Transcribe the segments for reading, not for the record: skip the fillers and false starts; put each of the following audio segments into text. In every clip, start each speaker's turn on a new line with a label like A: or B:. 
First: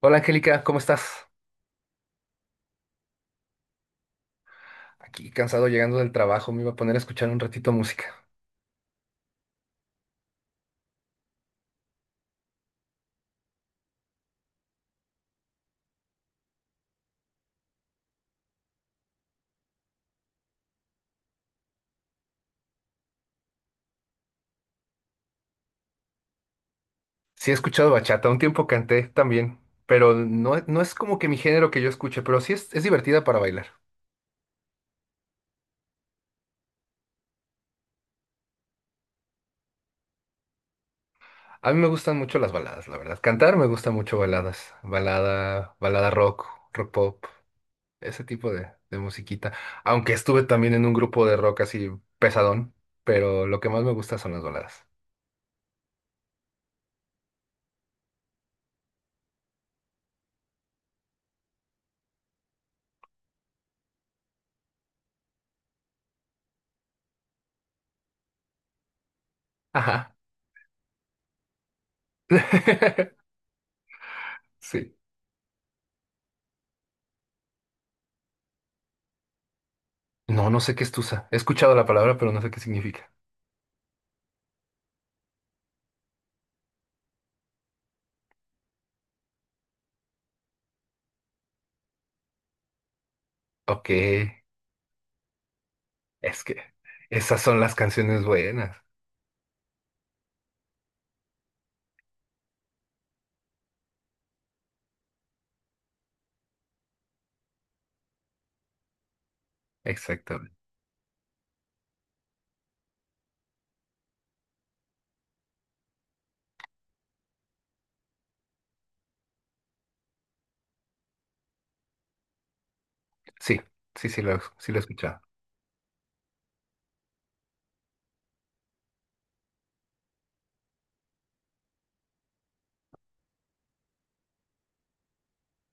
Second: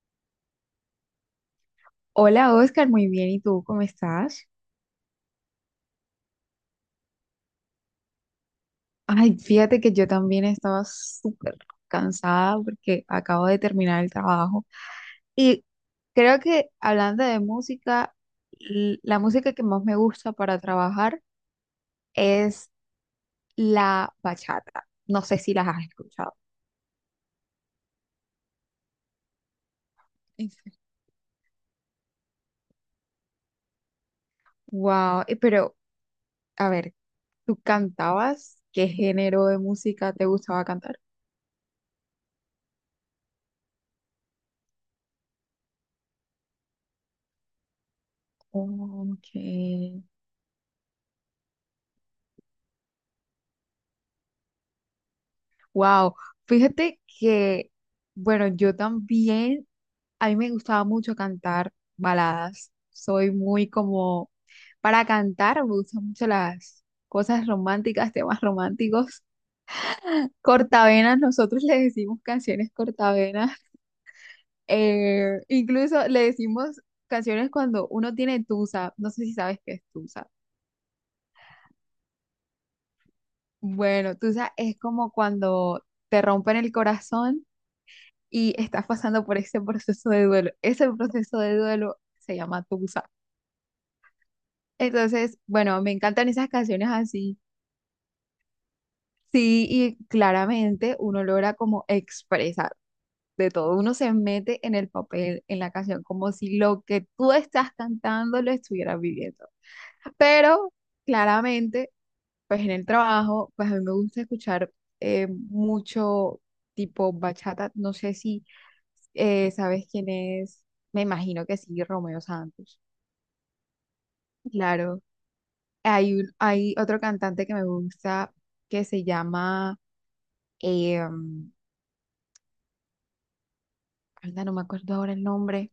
A: Hola Angélica, ¿cómo estás?
B: Hola Oscar, muy bien. ¿Y tú cómo estás?
A: Aquí cansado llegando del trabajo, me iba a poner a escuchar un ratito música.
B: Ay, fíjate que yo también estaba súper cansada porque acabo de terminar el trabajo. Y creo que hablando de música, la música que más me gusta para trabajar es la bachata. No sé si las has escuchado.
A: Sí he escuchado bachata, un tiempo canté también, pero no, no es como que mi género que yo escuche, pero sí es divertida para bailar.
B: Wow, pero a ver, ¿tú cantabas? ¿Qué género de música te gustaba cantar?
A: A mí me gustan mucho las baladas, la verdad. Cantar me gusta mucho baladas, balada, balada rock, rock pop, ese tipo de
B: Ok.
A: musiquita. Aunque estuve también en un grupo de rock así pesadón, pero lo que más me gusta son las baladas.
B: Wow, fíjate que, bueno, yo también, a mí me gustaba mucho cantar baladas. Soy muy como, para cantar me gustan mucho las cosas románticas, temas románticos.
A: Ajá.
B: Cortavenas, nosotros le decimos canciones cortavenas.
A: Sí.
B: Incluso le decimos canciones cuando uno tiene tusa. No sé si sabes qué es tusa.
A: No, no sé qué es tusa. He escuchado la palabra, pero no sé qué significa.
B: Bueno, tusa es como cuando te rompen el corazón y estás pasando por ese proceso de duelo. Ese proceso de duelo se llama tusa.
A: Ok,
B: Entonces, bueno, me encantan
A: es
B: esas
A: que
B: canciones así.
A: esas son las canciones buenas.
B: Sí, y claramente uno logra como expresar de todo. Uno se mete en el papel, en la canción, como si lo que tú estás cantando lo estuvieras viviendo.
A: Exactamente.
B: Pero claramente pues en el trabajo, pues a mí me gusta escuchar mucho tipo bachata. No sé si sabes quién es, me imagino que sí, Romeo Santos.
A: Sí, sí, sí lo he
B: Claro.
A: escuchado.
B: Hay otro cantante que me gusta que se llama, eh, anda, no me acuerdo ahora el nombre,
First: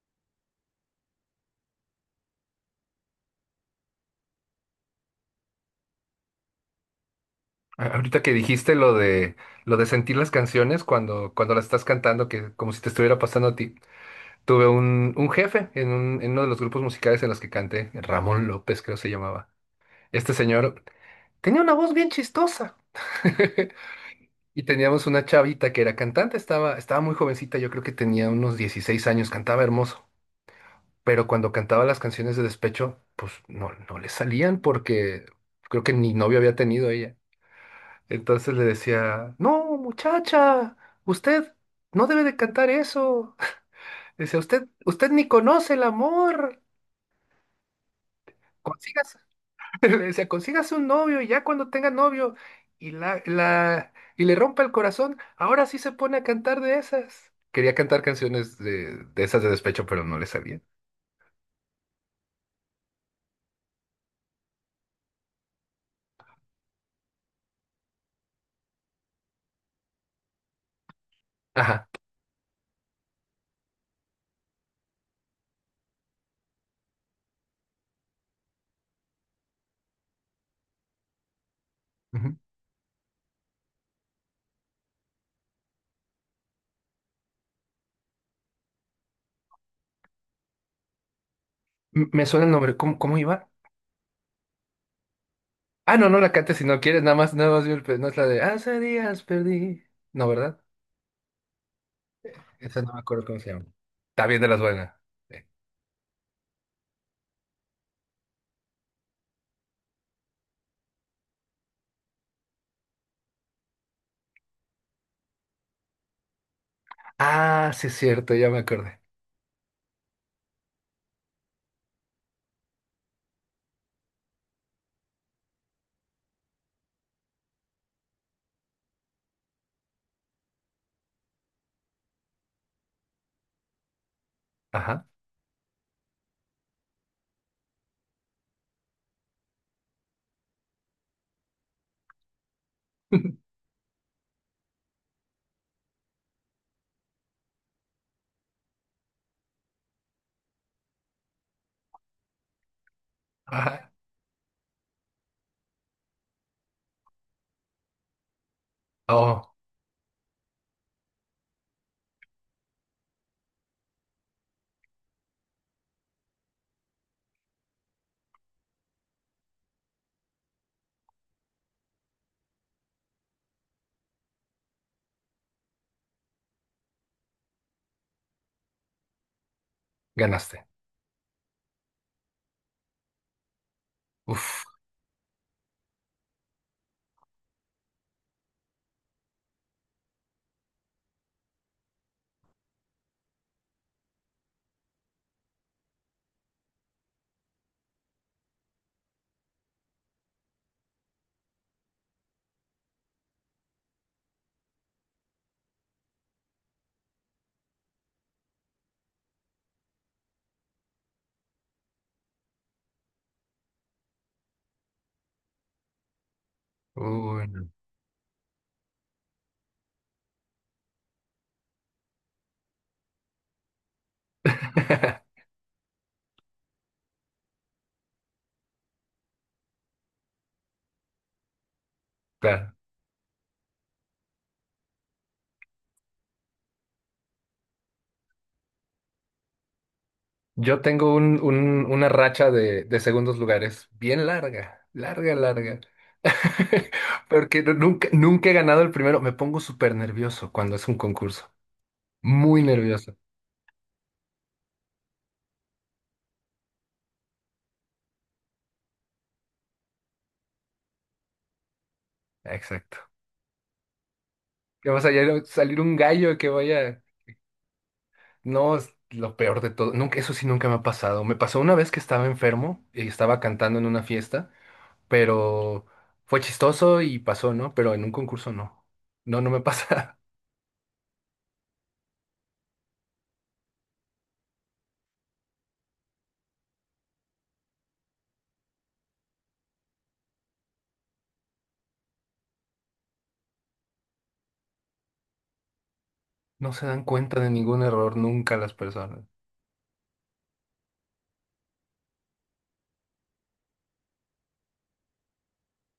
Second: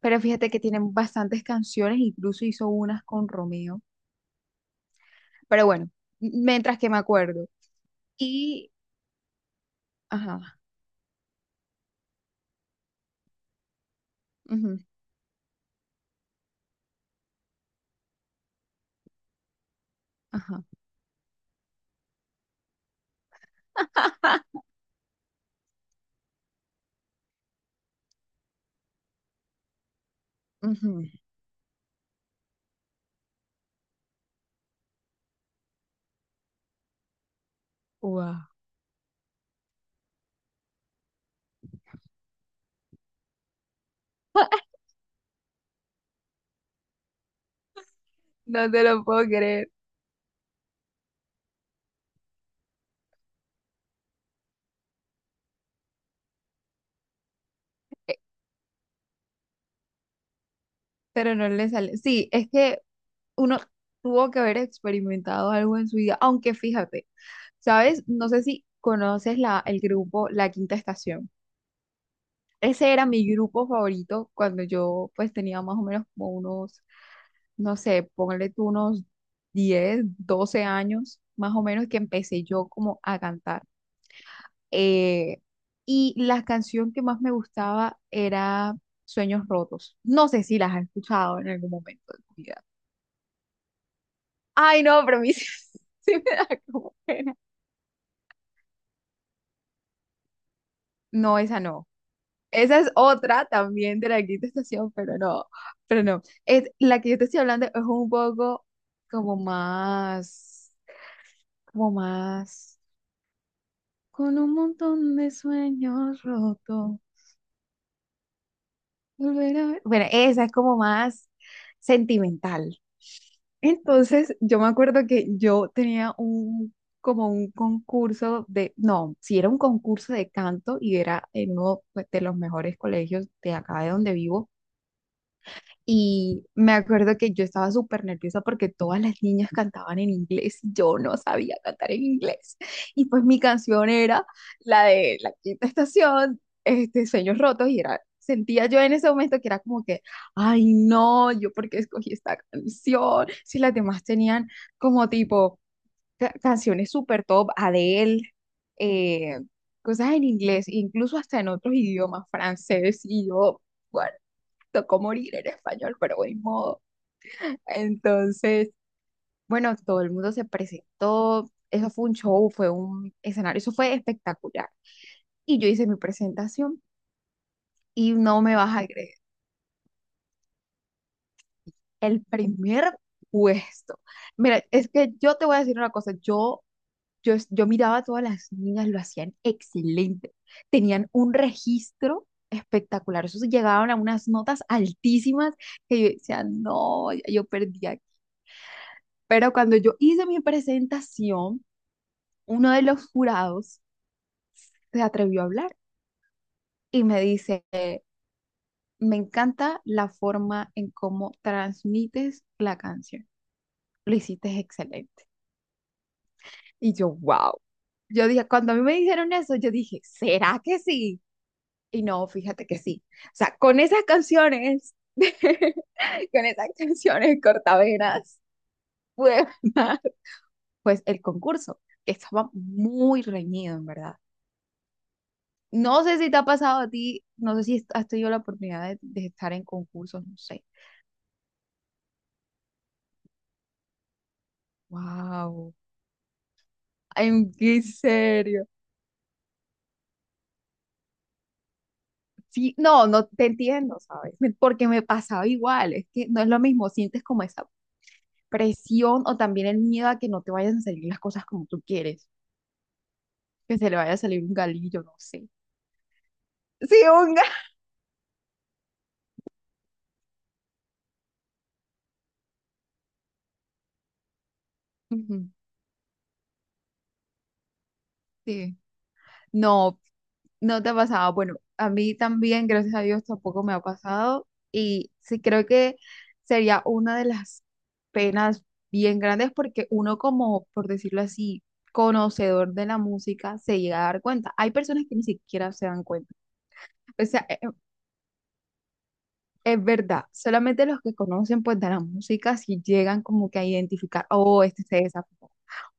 B: pero fíjate que tienen bastantes canciones, incluso hizo unas con Romeo. Pero bueno, mientras que me acuerdo.
A: Ahorita que
B: Y,
A: dijiste lo de sentir las
B: ajá,
A: canciones cuando las estás cantando, que como si te estuviera pasando a ti. Tuve
B: ujú,
A: un jefe en uno de los grupos musicales en los que canté, Ramón López, creo se llamaba. Este
B: ajá.
A: señor tenía una voz bien chistosa. Y teníamos una chavita que era cantante, estaba muy jovencita, yo creo que tenía unos 16 años, cantaba hermoso.
B: Ujú.
A: Pero cuando cantaba las canciones de despecho, pues no, no le salían porque creo que ni novio había tenido ella.
B: Wow.
A: Entonces le decía: no, muchacha, usted no debe de cantar eso. Decía, usted, usted ni conoce el amor.
B: No te lo
A: Consígase,
B: puedo creer.
A: le decía, consígase un novio y ya cuando tenga novio y y le rompa el corazón, ahora sí se pone a cantar de esas. Quería cantar
B: Eh,
A: canciones de esas de despecho, pero no le salían.
B: Pero no le sale. Sí, es que uno tuvo que haber experimentado algo en su vida, aunque fíjate, ¿sabes? No sé si conoces el grupo La Quinta Estación.
A: Ajá.
B: Ese era mi grupo favorito cuando yo pues tenía más o menos como unos, no sé, ponle tú unos 10, 12 años, más o menos que
A: Ujú.
B: empecé yo como a cantar. eh, y la canción que más me gustaba era Sueños Rotos. No sé si las has escuchado en algún
A: M-
B: momento de
A: Me
B: tu
A: suena el
B: vida.
A: nombre. ¿Cómo iba?
B: Ay, no, pero a mí sí,
A: Ah, no,
B: sí
A: no la
B: me da
A: cantes si no
B: como
A: quieres, nada más,
B: pena.
A: nada más vi el pe- no es la de hace días perdí. No, ¿verdad?
B: No, esa no. Esa
A: Esa
B: es
A: no me acuerdo cómo
B: otra
A: se llama.
B: también de La
A: Está bien
B: Quinta
A: de las
B: Estación,
A: buenas.
B: pero
A: Sí.
B: no, pero no. Es, la que yo te estoy hablando es un poco como más, como más, con un montón de sueños rotos.
A: Ah, sí es cierto, ya me acordé.
B: Volver a ver. Bueno, esa es como más sentimental. Entonces, yo me acuerdo que yo tenía un, como un concurso de, no, si era un concurso de canto y era en uno pues, de los mejores colegios de acá de donde vivo.
A: Ajá.
B: Y me acuerdo que yo estaba súper nerviosa porque todas las niñas cantaban en inglés y yo no sabía cantar en inglés. Y pues mi canción era la de La Quinta Estación, este, Sueños Rotos, y era, sentía yo en ese momento que era como que, ay no, yo porque escogí esta canción, si las
A: Ajá.
B: demás tenían como tipo canciones súper top, Adele, eh,
A: Oh,
B: cosas en inglés, incluso hasta en otros idiomas, francés y yo tocó morir en español, pero de modo. Entonces, bueno, todo el mundo se presentó, eso fue un show, fue un escenario, eso fue espectacular. Y yo hice mi presentación y no me vas a creer,
A: ganaste.
B: el primer puesto. Mira,
A: Uf.
B: es que yo te voy a decir una cosa, yo miraba a todas las niñas, lo hacían excelente, tenían un registro espectacular, eso sí, llegaban a unas notas altísimas que yo decía, no, ya yo perdí. Pero cuando yo hice mi presentación, uno de los jurados se atrevió a hablar y me dice, me encanta la forma en cómo transmites la canción. Lo hiciste excelente. Y yo,
A: Uy,
B: wow.
A: no.
B: Yo dije, cuando a mí me dijeron eso, yo dije, ¿será que sí? Y no, fíjate que sí. O sea, con esas canciones, con esas canciones cortavenas, pude ganar, pues el concurso. Que estaba
A: Claro.
B: muy reñido, en verdad. No sé si te ha pasado a ti, no sé si has tenido la oportunidad de estar en concursos, no sé.
A: Yo tengo una racha de segundos lugares bien larga, larga,
B: Wow,
A: larga.
B: en
A: Porque no-
B: qué
A: nunca, nunca he
B: serio.
A: ganado el primero. Me pongo súper nervioso cuando es un concurso. Muy
B: Sí, no,
A: nervioso.
B: no te entiendo, ¿sabes? Me- Porque me pasaba igual, es que no es lo mismo, sientes como esa presión o también el miedo a que no te vayan a salir las cosas como tú quieres,
A: Exacto.
B: que se le vaya a salir un
A: Que va a
B: galillo, no
A: salir,
B: sé.
A: salir un gallo que vaya.
B: Sí, un galillo.
A: No, es lo peor de todo. Nunca, eso sí nunca me ha pasado. Me pasó una vez que estaba enfermo y estaba cantando en una fiesta, pero fue chistoso y pasó, ¿no? Pero en un concurso
B: Sí.
A: no. No, no me
B: No,
A: pasa.
B: no te ha pasado. Bueno, a mí también, gracias a Dios, tampoco me ha pasado. Y sí creo que sería una de las penas bien grandes porque uno como, por decirlo así, conocedor de la música, se llega a dar cuenta. Hay personas que ni siquiera se dan cuenta.
A: No se dan
B: O
A: cuenta
B: sea,
A: de ningún error nunca las personas.
B: es, verdad, solamente los que conocen pues de la música si llegan como que a identificar, oh, este se desafinó,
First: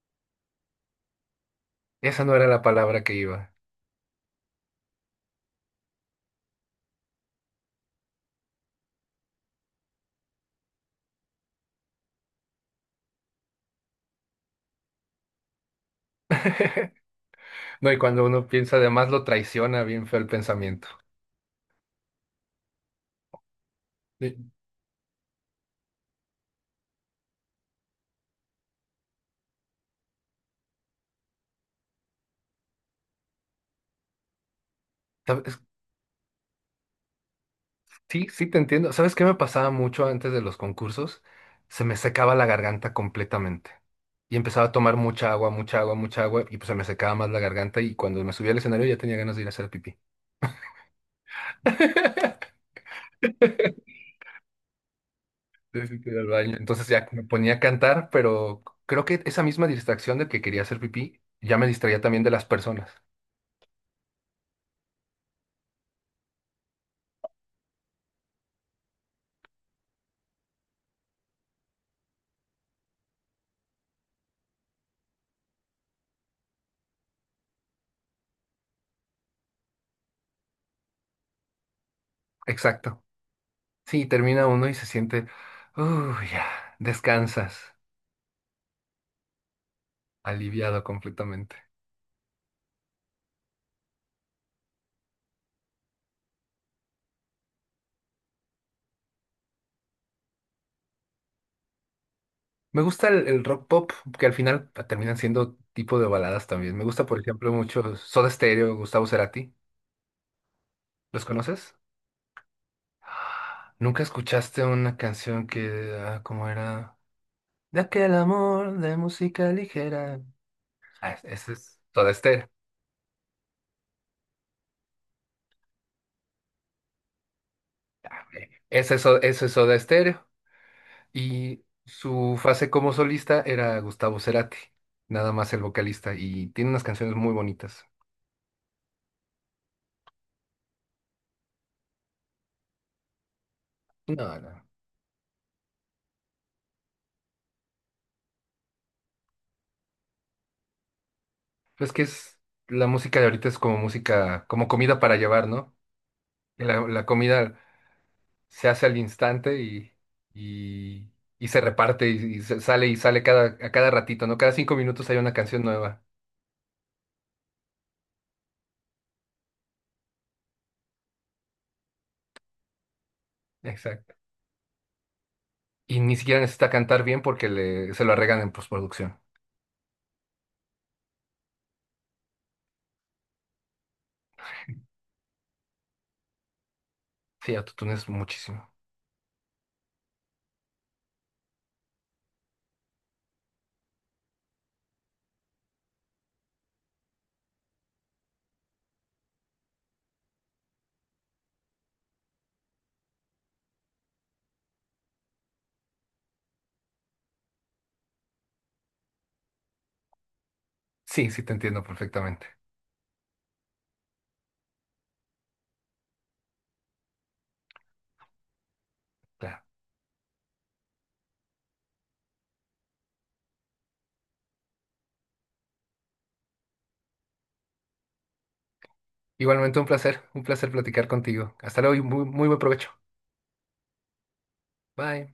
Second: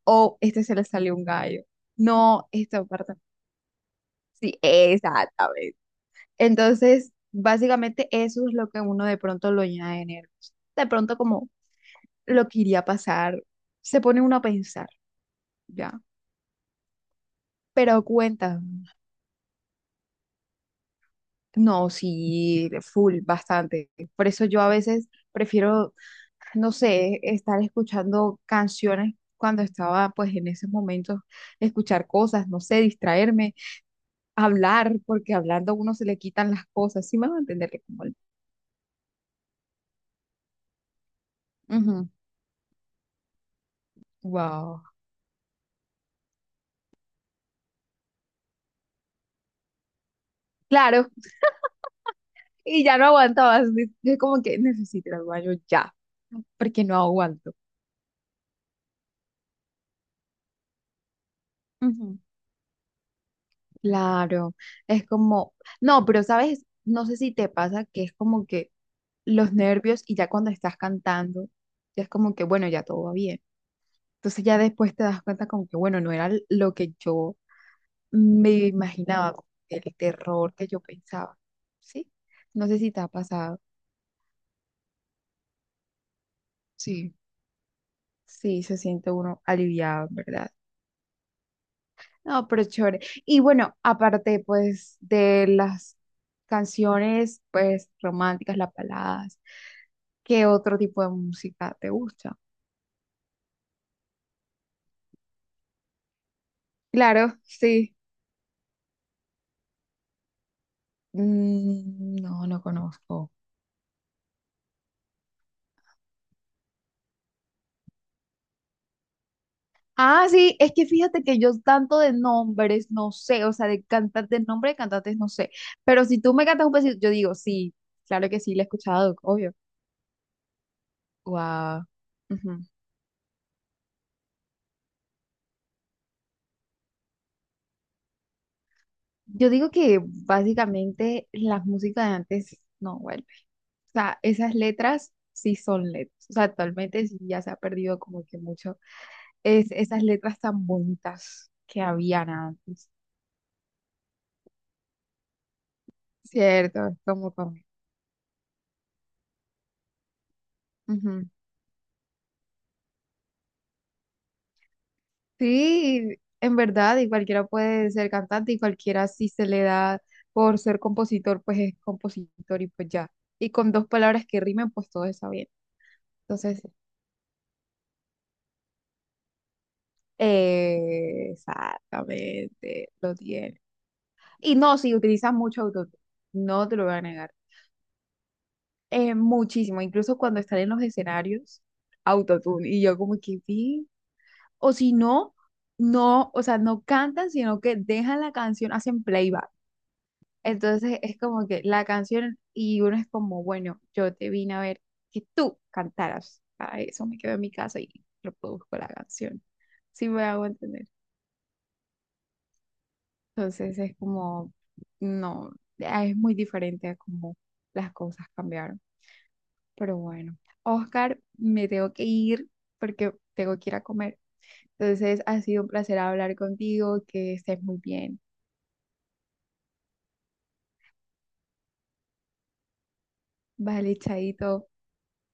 B: oh, este se le salió un gallo.
A: Esa no era
B: No,
A: la
B: esta
A: palabra que
B: parte.
A: iba.
B: Sí, exactamente. Entonces, básicamente eso es lo que uno de pronto lo llena de nervios. De pronto como lo que iría a pasar, se pone uno a pensar, ¿ya?
A: No, y
B: Pero
A: cuando uno
B: cuenta,
A: piensa, además lo traiciona bien feo el pensamiento.
B: no, sí, full, bastante. Por
A: Sí.
B: eso yo a veces prefiero, no sé, estar escuchando canciones cuando estaba pues en esos momentos, escuchar cosas, no sé, distraerme, hablar, porque
A: ¿Sabes?
B: hablando a uno se le quitan las cosas, sí me va a entender que como
A: Sí, sí, te entiendo. ¿Sabes qué me pasaba mucho antes de los concursos? Se me
B: Ujú.
A: secaba la garganta completamente. Y empezaba a
B: Wow.
A: tomar mucha agua, mucha agua, mucha agua, y pues se me secaba más la garganta y cuando me subía al escenario ya tenía ganas de ir a hacer pipí.
B: Claro, y ya no aguantabas. Yo como que necesito ir al baño
A: Sí,
B: ya,
A: sí, que ir al baño.
B: porque
A: Entonces
B: no
A: ya me
B: aguanto.
A: ponía a cantar, pero creo que esa misma distracción de que quería hacer pipí ya me distraía
B: Ujú.
A: también de las personas.
B: Claro, es como, no, pero sabes, no sé si te pasa que es como que los nervios y ya cuando estás cantando, ya es como que, bueno, ya todo va bien. Entonces ya después te das cuenta como que, bueno, no era lo que yo me imaginaba, como que el terror que yo pensaba, ¿sí? No sé si te
A: Exacto.
B: ha pasado.
A: Sí, termina uno y se siente, uy, ya,
B: Sí.
A: descansas,
B: Sí, se siente uno aliviado, ¿verdad?
A: aliviado completamente.
B: No, pero chévere. Y bueno, aparte pues de las canciones pues románticas, las baladas, ¿qué otro tipo de música te gusta?
A: Me gusta el rock pop, que al final terminan siendo tipo de baladas también. Me gusta, por
B: Claro,
A: ejemplo, mucho
B: sí.
A: Soda Stereo, Gustavo Cerati. ¿Los conoces?
B: Mm, no, no conozco.
A: ¿Nunca escuchaste una canción que, ah, cómo era? De aquel amor de música ligera.
B: Ah, sí, es que
A: Ah,
B: fíjate que yo
A: ese es
B: tanto
A: Soda
B: de
A: Stereo.
B: nombres no sé, o sea, de cantantes, nombre de cantantes no sé, pero si tú me cantas un pedacito, yo digo, sí, claro que sí, la he
A: Ese es,
B: escuchado,
A: So- ese es
B: obvio.
A: Soda Stereo. Y
B: Wow.
A: su fase como solista era Gustavo Cerati, nada más el vocalista, y tiene unas canciones muy bonitas.
B: Yo digo que básicamente la música de antes, no, bueno. O sea,
A: No, no.
B: esas letras sí son letras. O sea, actualmente sí ya se ha perdido como que mucho es, esas letras tan bonitas que
A: Pues que
B: habían
A: es, la
B: antes.
A: música de ahorita es como música, como comida para llevar, ¿no? Que La,
B: Cierto, es
A: la
B: como
A: comida
B: con-
A: se hace al instante y,
B: Ujú.
A: y se reparte y se sale y sale a cada ratito, ¿no? Cada 5 minutos hay una canción nueva.
B: Sí, en verdad, y cualquiera puede ser cantante y cualquiera si se le da por ser compositor, pues es compositor y pues ya. Y con dos
A: Exacto.
B: palabras que rimen, pues todo está bien.
A: Y ni siquiera
B: Entonces,
A: necesita cantar bien porque le, se lo arreglan en postproducción.
B: exactamente, lo tiene. Y no, sí, utilizan mucho autotune, no te lo voy a negar.
A: Sí, autotunes muchísimo.
B: Muchísimo, incluso cuando están en los escenarios, autotune. Y yo como que vi, o si no, no, o sea, no cantan, sino que dejan la canción, hacen playback. Entonces es como que la canción y uno es como, bueno, yo te vine a ver que tú cantaras. Para eso me quedo en mi casa y reproduzco la canción. Sí me hago entender.
A: Sí, sí te entiendo perfectamente.
B: Entonces es como, no, ah, es muy diferente a cómo las cosas cambiaron.
A: Claro.
B: Pero bueno, Oscar, me tengo que ir porque tengo que ir a comer. Entonces, ha sido un placer hablar contigo, que estés muy bien.
A: Igualmente un placer platicar contigo. Hasta luego y muy, muy buen provecho.
B: Vale, chaito.
A: Bye.